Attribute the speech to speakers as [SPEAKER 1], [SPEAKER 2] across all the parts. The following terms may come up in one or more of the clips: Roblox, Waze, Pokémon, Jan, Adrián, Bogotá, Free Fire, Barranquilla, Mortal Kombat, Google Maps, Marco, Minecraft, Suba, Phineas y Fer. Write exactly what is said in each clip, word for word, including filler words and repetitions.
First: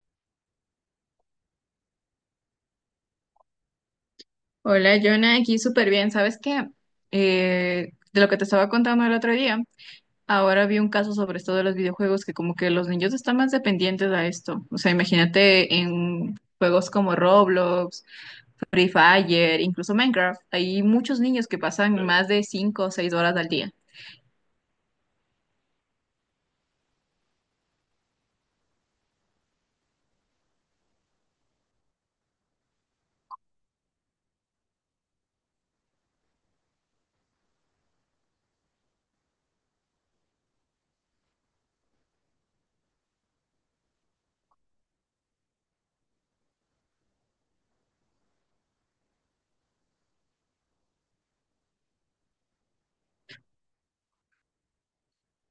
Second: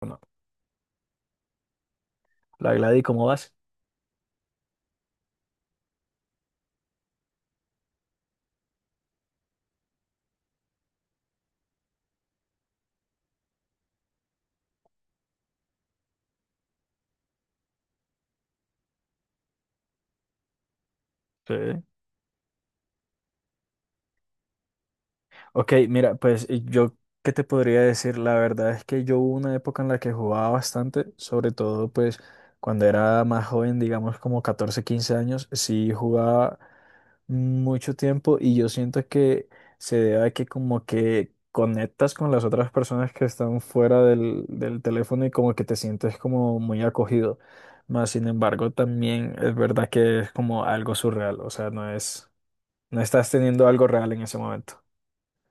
[SPEAKER 1] Bueno, la Gladys, ¿cómo vas?
[SPEAKER 2] Hola, Jonah, aquí súper bien. ¿Sabes qué? Eh, de lo que te estaba contando el otro día, ahora vi un caso sobre esto de los videojuegos que como que los niños están más dependientes a esto. O sea, imagínate en juegos como Roblox, Free Fire, incluso Minecraft, hay muchos niños
[SPEAKER 1] Sí.
[SPEAKER 2] que pasan más de cinco o seis horas al día.
[SPEAKER 1] Ok, mira, pues y yo, ¿qué te podría decir? La verdad es que yo hubo una época en la que jugaba bastante, sobre todo pues cuando era más joven, digamos como catorce, quince años, sí jugaba mucho tiempo y yo siento que se debe a que como que conectas con las otras personas que están fuera del, del teléfono y como que te sientes como muy acogido. Más sin embargo, también es verdad que es como algo surreal, o sea, no es... No estás teniendo algo real en ese momento.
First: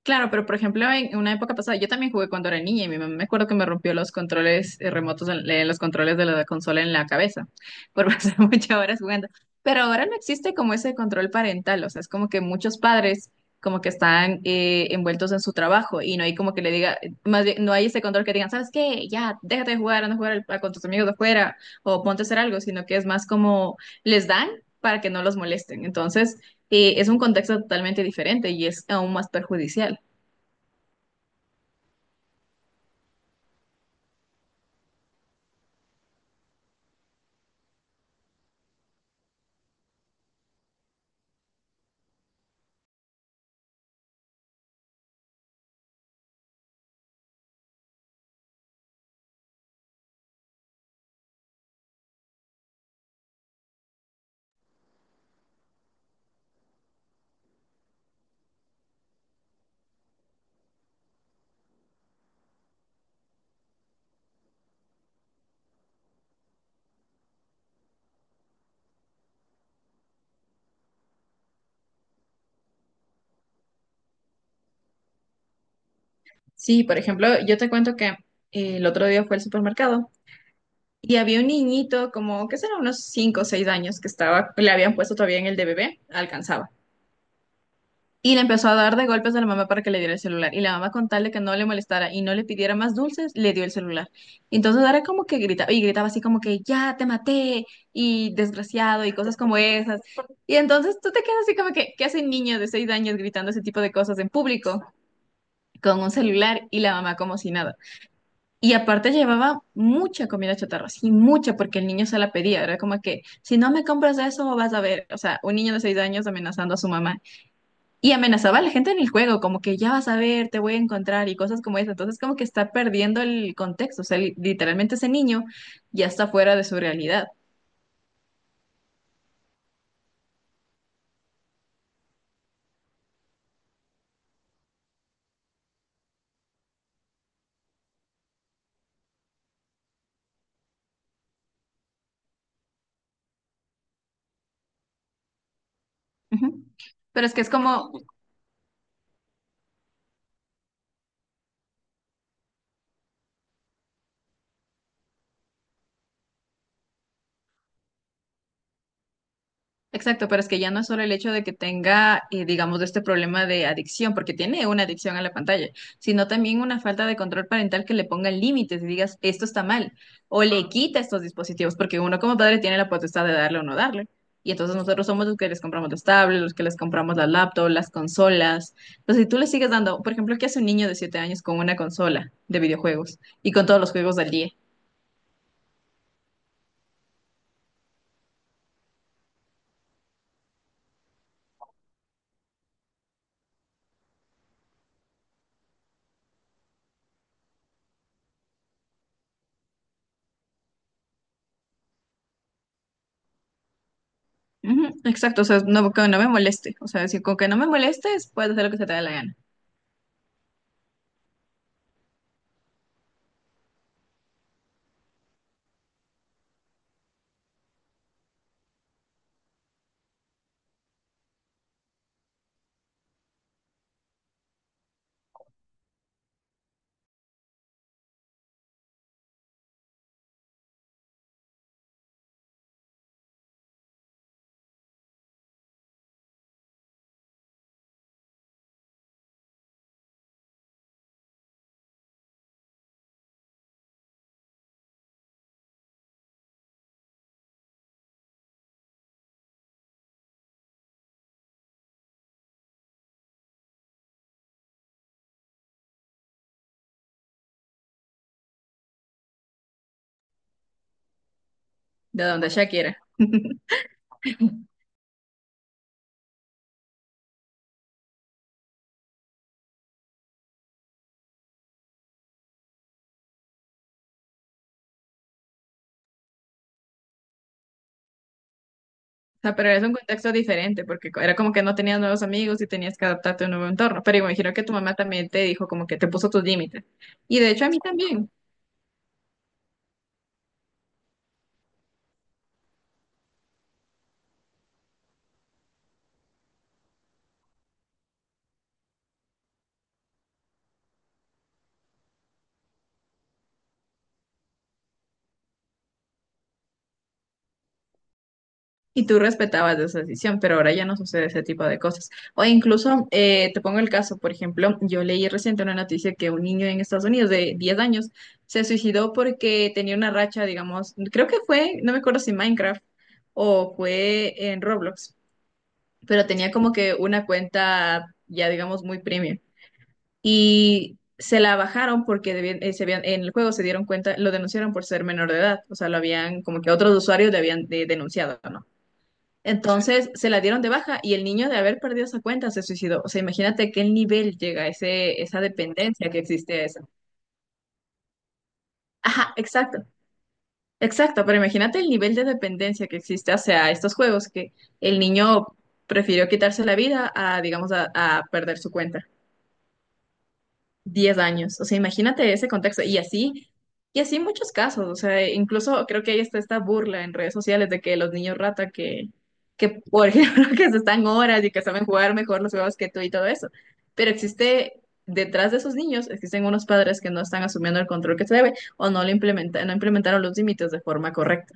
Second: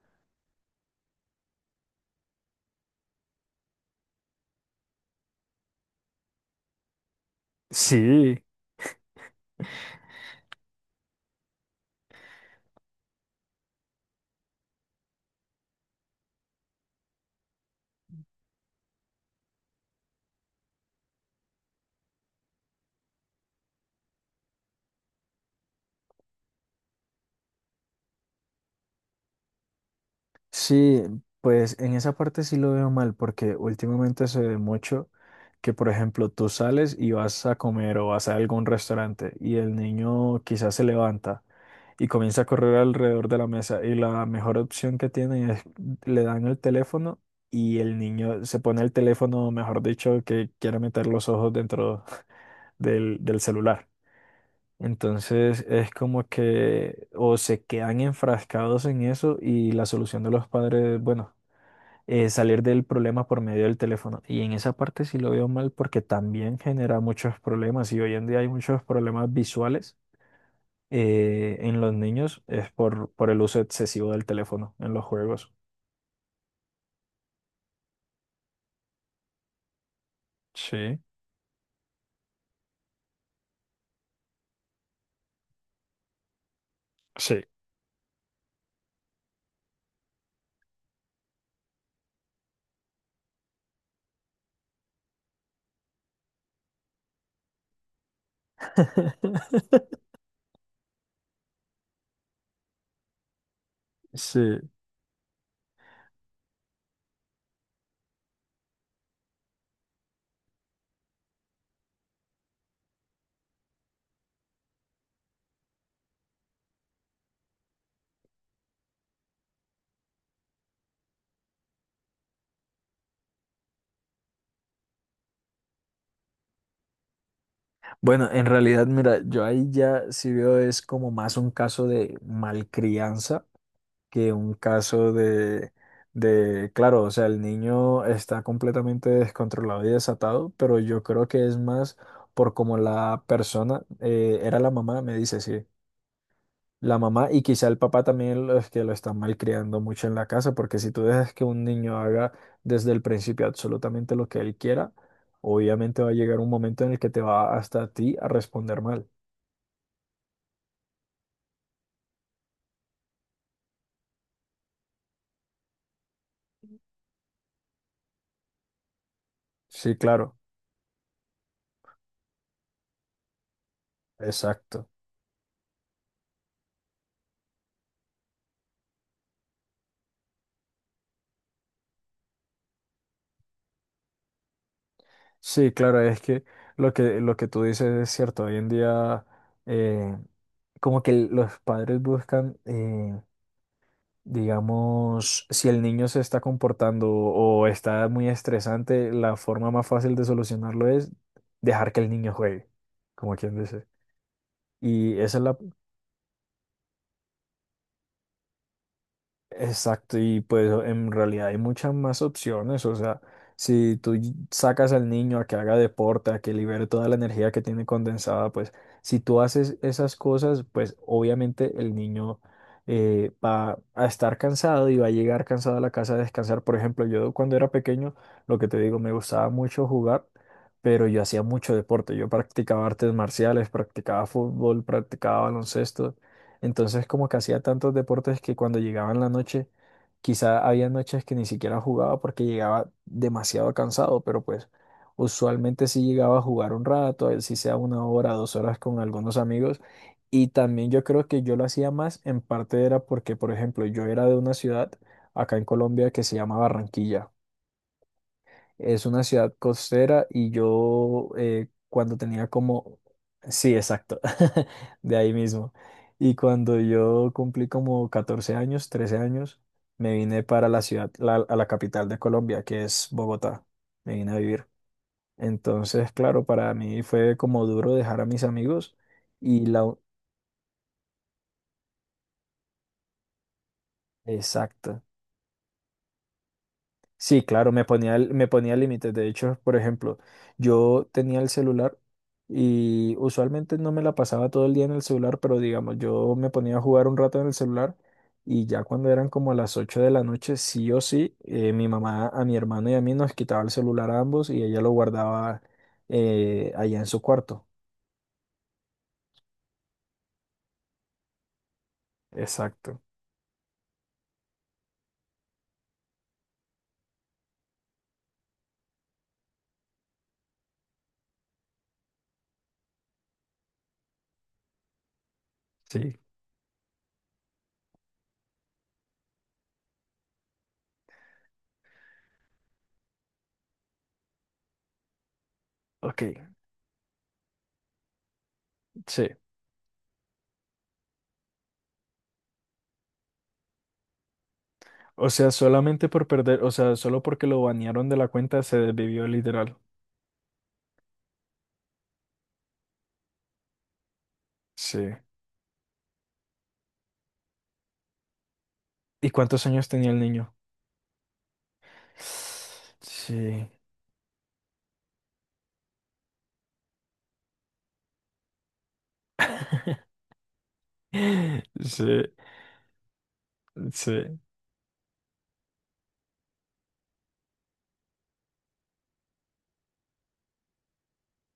[SPEAKER 2] Claro, pero por ejemplo, en una época pasada, yo también jugué cuando era niña y mi mamá me acuerdo que me rompió los controles eh, remotos, en- eh, los controles de la consola en la cabeza por
[SPEAKER 1] Sí,
[SPEAKER 2] pasar muchas horas jugando. Pero ahora no existe como ese control parental, o sea, es como que muchos padres como que están eh, envueltos en su trabajo y no hay como que le diga, más bien, no hay ese control que digan, ¿sabes qué? Ya, déjate de jugar, anda a jugar al- con tus amigos de afuera o ponte a hacer algo, sino que es más como les dan para que no los molesten. Entonces eh, es un contexto totalmente diferente y es aún más perjudicial.
[SPEAKER 1] sí, pues en esa parte sí lo veo mal, porque últimamente se ve mucho que, por ejemplo, tú sales y vas a comer o vas a algún restaurante y el niño quizás se levanta y comienza a correr alrededor de la mesa y la mejor opción que tienen es le dan el teléfono y el niño se pone el teléfono, mejor dicho, que quiere meter los ojos dentro del, del celular. Entonces es como que o se quedan enfrascados en eso y la solución de los padres, bueno, es salir del problema por medio del teléfono. Y en esa parte sí lo veo mal porque también genera muchos problemas y hoy en día hay muchos problemas visuales eh, en los niños es por, por el uso excesivo del teléfono en los juegos.
[SPEAKER 2] Sí, por ejemplo, yo te cuento que eh, el otro día fue al supermercado
[SPEAKER 1] Sí.
[SPEAKER 2] y había un niñito como, qué será, unos cinco o seis años que estaba, le habían puesto todavía en el de bebé, alcanzaba.
[SPEAKER 1] Sí.
[SPEAKER 2] Y le empezó a dar de golpes a la mamá para que le diera el celular. Y la mamá con tal de que no le molestara y no le pidiera más dulces, le dio el celular. Entonces era como que gritaba, y gritaba así como que, ya te maté, y desgraciado, y cosas como esas. Y entonces tú te quedas así como que, ¿qué hace un niño de seis años gritando ese tipo de cosas en
[SPEAKER 1] Sí.
[SPEAKER 2] público con un celular y la mamá como si nada? Y aparte llevaba mucha comida chatarra, sí, mucha, porque el niño se la pedía, era como que, si no me compras eso, vas a ver, o sea, un niño de seis años amenazando a su mamá. Y amenazaba a la gente en el juego, como que ya vas a ver, te voy a encontrar y cosas como eso. Entonces, como que está perdiendo el contexto, o sea, li- literalmente ese niño ya está fuera de su realidad.
[SPEAKER 1] Bueno, en realidad, mira, yo ahí ya sí veo es como más un caso de malcrianza que un caso de, de, claro, o sea, el niño está completamente descontrolado y desatado, pero yo creo que es más por como la persona, eh, era la mamá, me dice, sí,
[SPEAKER 2] Ujú.
[SPEAKER 1] la
[SPEAKER 2] Pero
[SPEAKER 1] mamá
[SPEAKER 2] es
[SPEAKER 1] y
[SPEAKER 2] que es
[SPEAKER 1] quizá el
[SPEAKER 2] como.
[SPEAKER 1] papá también los que lo están malcriando mucho en la casa, porque si tú dejas que un niño haga desde el principio absolutamente lo que él quiera, obviamente va a llegar un momento en el que te va hasta a ti a responder mal.
[SPEAKER 2] Exacto, pero es que ya no es solo el hecho de que tenga, eh, digamos, este problema de adicción, porque tiene una adicción a la pantalla, sino también una falta de control parental que le ponga límites y digas, esto está mal,
[SPEAKER 1] Sí, claro,
[SPEAKER 2] o le quita estos dispositivos, porque uno como padre tiene la potestad de darle o no darle. Y entonces
[SPEAKER 1] exacto.
[SPEAKER 2] nosotros somos los que les compramos los tablets, los que les compramos las laptops, las consolas. Entonces, si tú le sigues dando, por ejemplo, ¿qué hace un niño de siete años con una consola de videojuegos y con todos los juegos del día?
[SPEAKER 1] Sí, claro, es que, lo que, lo que tú dices es cierto. Hoy en día, eh, como que los padres buscan, eh, digamos, si el niño se está comportando o está muy estresante, la forma más fácil de solucionarlo es dejar que el niño juegue, como quien dice.
[SPEAKER 2] Ujú,
[SPEAKER 1] Y esa
[SPEAKER 2] exacto,
[SPEAKER 1] es
[SPEAKER 2] o
[SPEAKER 1] la,
[SPEAKER 2] sea, no, que no me moleste. O sea, si con que no me molestes, puedes hacer lo que se te dé la gana.
[SPEAKER 1] Exacto, y pues en realidad hay muchas más opciones, o sea, si tú y- sacas al niño a que haga deporte, a que libere toda la energía que tiene condensada, pues si tú haces esas cosas, pues obviamente el niño eh, va a estar cansado y va a llegar cansado a la casa a descansar. Por ejemplo, yo cuando era pequeño, lo que te digo, me gustaba mucho jugar, pero yo hacía mucho deporte, yo practicaba artes marciales, practicaba fútbol, practicaba baloncesto. Entonces, como que hacía tantos deportes que cuando llegaba en la noche, quizá había noches que ni siquiera jugaba porque llegaba demasiado cansado, pero pues usualmente sí llegaba a jugar un rato, así sea una hora, dos horas con algunos amigos. Y también yo creo que yo lo hacía más, en parte era porque, por ejemplo, yo era de una ciudad acá en Colombia que se llama Barranquilla. Es una ciudad costera y yo eh, cuando
[SPEAKER 2] De
[SPEAKER 1] tenía
[SPEAKER 2] donde ella quiera.
[SPEAKER 1] como... Sí, exacto, de ahí mismo. Y cuando yo cumplí como catorce años, trece años, me vine para la ciudad, la- a la capital de Colombia, que es Bogotá. Me vine a vivir. Entonces, claro, para mí fue como duro dejar a mis amigos
[SPEAKER 2] O sea,
[SPEAKER 1] y
[SPEAKER 2] pero es
[SPEAKER 1] la...
[SPEAKER 2] un
[SPEAKER 1] u-
[SPEAKER 2] contexto diferente, porque co- era como que no tenías nuevos amigos y tenías que adaptarte a un nuevo entorno. Pero imagino que tu mamá
[SPEAKER 1] Exacto.
[SPEAKER 2] también te dijo como que te puso tus límites. Y
[SPEAKER 1] Sí,
[SPEAKER 2] de hecho a
[SPEAKER 1] claro,
[SPEAKER 2] mí
[SPEAKER 1] me ponía,
[SPEAKER 2] también.
[SPEAKER 1] el- me ponía límites. De hecho, por ejemplo, yo tenía el celular y usualmente no me la pasaba todo el día en el celular, pero digamos, yo me ponía a jugar un rato en el celular y ya cuando eran como a las ocho de la noche, sí o sí, eh, mi mamá a mi hermano y a mí nos quitaba el celular a ambos y ella lo guardaba eh, allá en su cuarto.
[SPEAKER 2] Y tú respetabas esa decisión, pero ahora ya no sucede ese tipo de cosas. O
[SPEAKER 1] Exacto.
[SPEAKER 2] incluso, eh, te pongo el caso, por ejemplo, yo leí reciente una noticia que un niño en Estados Unidos de diez años se suicidó porque tenía una racha, digamos, creo que fue, no me acuerdo si Minecraft o fue en Roblox,
[SPEAKER 1] Sí.
[SPEAKER 2] pero tenía como que una cuenta ya digamos muy premium y se la bajaron porque debían- eh, se habían- en el juego se dieron cuenta, lo denunciaron por ser menor de edad, o sea, lo
[SPEAKER 1] Ok,
[SPEAKER 2] habían como que otros usuarios le habían de- denunciado, ¿no? Sí.
[SPEAKER 1] sí.
[SPEAKER 2] Entonces se la dieron de baja y el niño de haber perdido esa cuenta se suicidó. O sea, imagínate qué nivel llega ese,
[SPEAKER 1] O
[SPEAKER 2] esa
[SPEAKER 1] sea, solamente
[SPEAKER 2] dependencia que
[SPEAKER 1] por
[SPEAKER 2] existe
[SPEAKER 1] perder,
[SPEAKER 2] a
[SPEAKER 1] o
[SPEAKER 2] eso.
[SPEAKER 1] sea, solo porque lo banearon de la cuenta se desvivió
[SPEAKER 2] Ajá,
[SPEAKER 1] literal.
[SPEAKER 2] exacto, exacto, pero imagínate el nivel de dependencia que existe hacia estos juegos que el
[SPEAKER 1] Sí.
[SPEAKER 2] niño prefirió quitarse la vida a, digamos, a a perder su cuenta.
[SPEAKER 1] ¿Y cuántos años tenía el niño?
[SPEAKER 2] Diez años. O sea, imagínate ese contexto. Y así,
[SPEAKER 1] Sí,
[SPEAKER 2] y así muchos casos. O sea, incluso creo que ahí está esta burla en redes sociales de que los niños rata que, que por ejemplo, que se están horas y que saben
[SPEAKER 1] sí,
[SPEAKER 2] jugar mejor los juegos que tú y todo eso. Pero
[SPEAKER 1] sí.
[SPEAKER 2] existe, detrás de esos niños, existen unos padres que no están asumiendo el control que se debe o no lo implementa, no implementaron los límites de forma correcta.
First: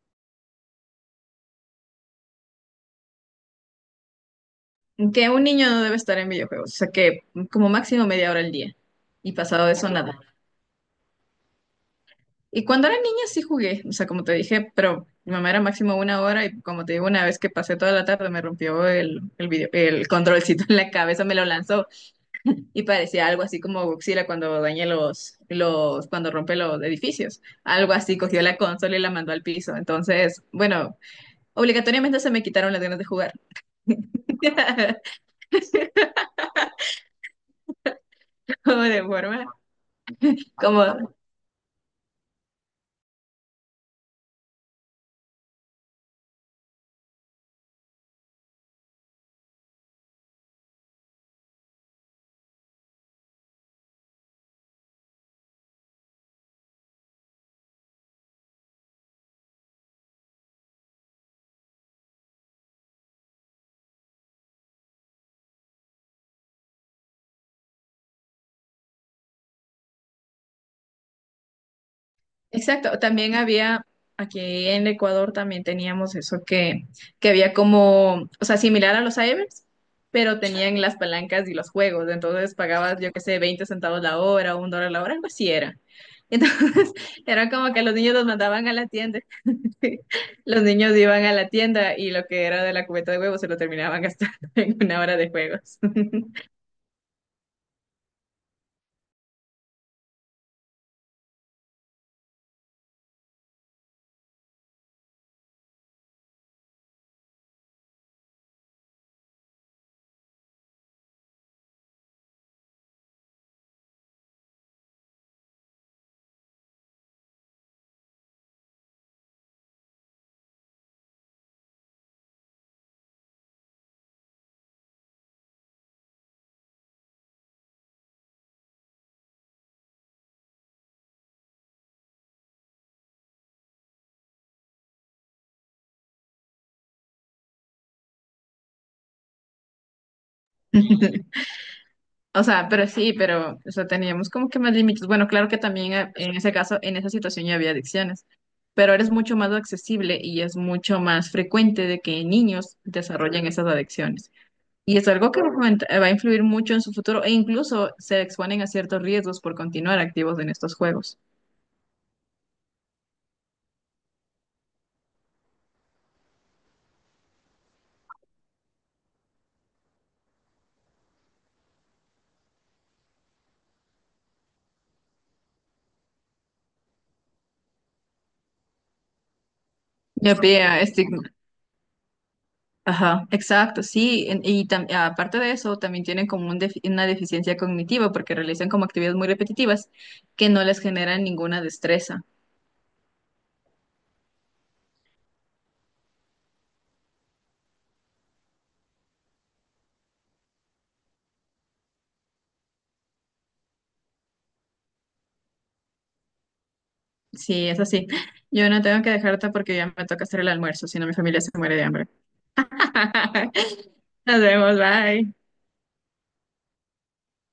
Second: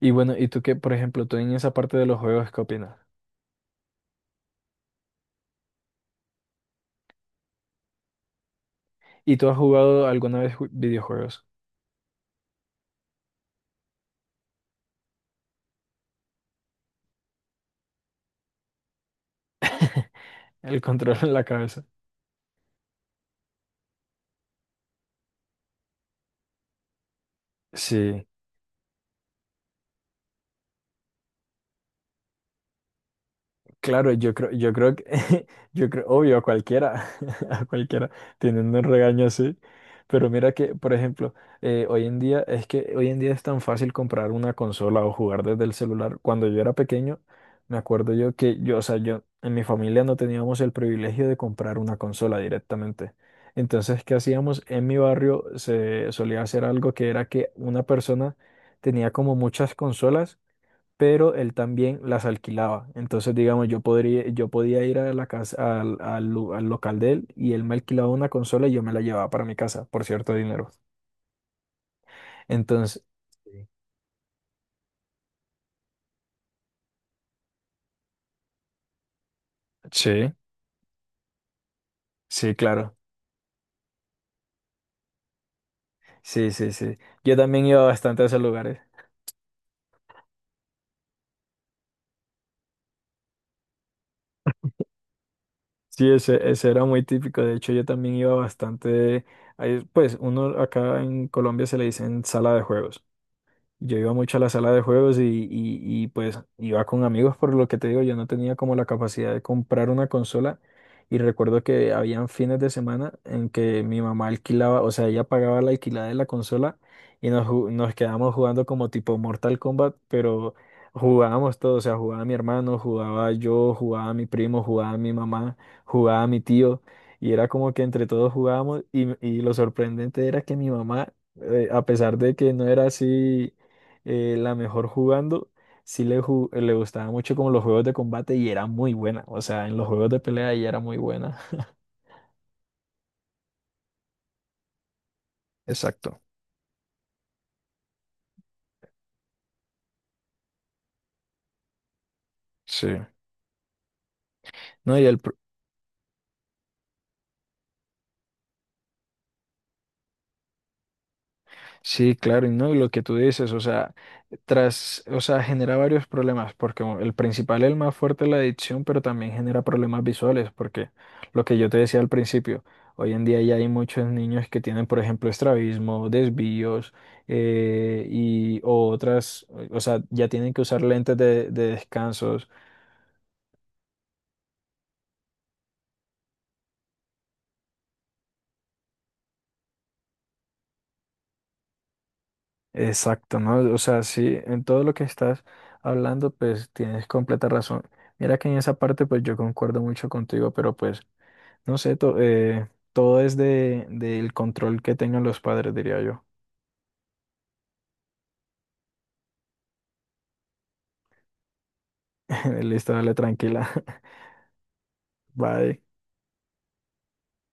[SPEAKER 1] Y bueno, ¿y tú qué, por ejemplo, tú en esa parte de los juegos, qué opinas?
[SPEAKER 2] Que un niño no debe estar en videojuegos. O sea, que como máximo media hora al día. Y
[SPEAKER 1] ¿Y tú has
[SPEAKER 2] pasado de eso,
[SPEAKER 1] jugado
[SPEAKER 2] nada.
[SPEAKER 1] alguna vez ju- videojuegos?
[SPEAKER 2] Y cuando era niña sí jugué, o sea, como te dije, pero mi mamá era máximo una hora y como te digo, una vez que pasé toda la tarde me rompió el, el video, el controlcito en
[SPEAKER 1] El
[SPEAKER 2] la
[SPEAKER 1] control
[SPEAKER 2] cabeza,
[SPEAKER 1] en
[SPEAKER 2] me
[SPEAKER 1] la
[SPEAKER 2] lo
[SPEAKER 1] cabeza.
[SPEAKER 2] lanzó y parecía algo así como Godzilla cuando daña los, los, cuando rompe los edificios. Algo así,
[SPEAKER 1] Sí.
[SPEAKER 2] cogió la consola y la mandó al piso. Entonces, bueno, obligatoriamente se me quitaron las ganas de jugar.
[SPEAKER 1] Claro, yo creo, yo creo que, yo creo, obvio, a cualquiera, a cualquiera, teniendo
[SPEAKER 2] Como
[SPEAKER 1] un
[SPEAKER 2] de
[SPEAKER 1] regaño
[SPEAKER 2] forma,
[SPEAKER 1] así. Pero mira que, por
[SPEAKER 2] como.
[SPEAKER 1] ejemplo, eh, hoy en día, es que hoy en día es tan fácil comprar una consola o jugar desde el celular. Cuando yo era pequeño, me acuerdo yo que yo, o sea, yo, en mi familia no teníamos el privilegio de comprar una consola directamente. Entonces, ¿qué hacíamos? En mi barrio se solía hacer algo que era que una persona tenía como muchas consolas pero él también las alquilaba. Entonces, digamos, yo podría, yo podía ir a la casa, al, al lu- al local de él y él me alquilaba una consola y yo me la llevaba para mi casa por cierto dinero.
[SPEAKER 2] Exacto,
[SPEAKER 1] Entonces,
[SPEAKER 2] también
[SPEAKER 1] sí.
[SPEAKER 2] había, aquí en Ecuador también teníamos eso que, que había como, o sea, similar a los cybers,
[SPEAKER 1] Sí,
[SPEAKER 2] pero tenían las palancas y los juegos,
[SPEAKER 1] sí,
[SPEAKER 2] entonces
[SPEAKER 1] claro.
[SPEAKER 2] pagabas, yo qué sé, veinte centavos la hora, un dólar la hora, algo así era.
[SPEAKER 1] Sí, sí,
[SPEAKER 2] Entonces,
[SPEAKER 1] sí. Yo
[SPEAKER 2] era
[SPEAKER 1] también
[SPEAKER 2] como que
[SPEAKER 1] iba
[SPEAKER 2] los niños
[SPEAKER 1] bastante
[SPEAKER 2] los
[SPEAKER 1] a esos
[SPEAKER 2] mandaban a
[SPEAKER 1] lugares.
[SPEAKER 2] la tienda, los niños iban a la tienda y lo que era de la cubeta de huevos se lo terminaban gastando en una hora de juegos.
[SPEAKER 1] Sí, ese, ese era muy típico. De hecho, yo también iba bastante, ahí, pues uno acá en Colombia se le dicen sala de juegos. Yo iba mucho a la sala de juegos y, y, y, pues iba con amigos, por lo que te digo, yo no tenía como la capacidad de comprar una consola y recuerdo que habían fines de semana en que mi mamá alquilaba, o sea, ella pagaba la alquilada de la consola y nos, ju- nos quedábamos jugando como tipo Mortal Kombat, pero jugábamos todo o sea, jugaba mi hermano, jugaba yo, jugaba mi primo, jugaba mi mamá, jugaba mi tío y era como que entre todos jugábamos y, y lo sorprendente era que mi mamá, eh, a pesar de que no era así, eh, la mejor jugando, sí le, ju- le gustaba mucho como los juegos de combate y era muy buena. O sea, en los juegos de pelea ella era muy buena.
[SPEAKER 2] O sea, pero sí, pero, o sea, teníamos como que más límites. Bueno, claro que también eh,
[SPEAKER 1] Exacto.
[SPEAKER 2] en ese caso, en esa situación ya había adicciones, pero eres mucho más accesible y es mucho más frecuente de que niños
[SPEAKER 1] Sí.
[SPEAKER 2] desarrollen esas adicciones. Y
[SPEAKER 1] No, y
[SPEAKER 2] es
[SPEAKER 1] el,
[SPEAKER 2] algo que foment- eh, va a influir mucho en su futuro e incluso se exponen a ciertos riesgos por continuar activos en estos juegos.
[SPEAKER 1] Sí, claro, y no, y lo que tú dices, o sea, tras, o sea, genera varios problemas, porque el principal, el más fuerte es la adicción, pero también genera problemas visuales, porque lo que yo te decía al principio, hoy en día ya hay muchos niños que tienen, por ejemplo, estrabismo, desvíos, eh, y o otras, o sea, ya
[SPEAKER 2] Ya
[SPEAKER 1] tienen que
[SPEAKER 2] pía,
[SPEAKER 1] usar lentes
[SPEAKER 2] estigma.
[SPEAKER 1] de, de descansos.
[SPEAKER 2] Ajá, exacto, sí. en- Y tam- aparte de eso, también tienen como un defi- una deficiencia cognitiva porque realizan como actividades muy repetitivas que no les generan ninguna destreza.
[SPEAKER 1] Exacto, ¿no? O sea, sí, en todo lo que estás hablando, pues tienes completa razón. Mira que en esa parte, pues yo concuerdo mucho contigo, pero pues no sé, to- eh, todo es de, del control que tengan los padres, diría yo.
[SPEAKER 2] Sí, es así. Yo no tengo que dejarte porque ya me toca hacer el almuerzo, si no mi familia se muere de hambre.
[SPEAKER 1] Listo, dale tranquila.
[SPEAKER 2] Nos vemos, bye.
[SPEAKER 1] Bye.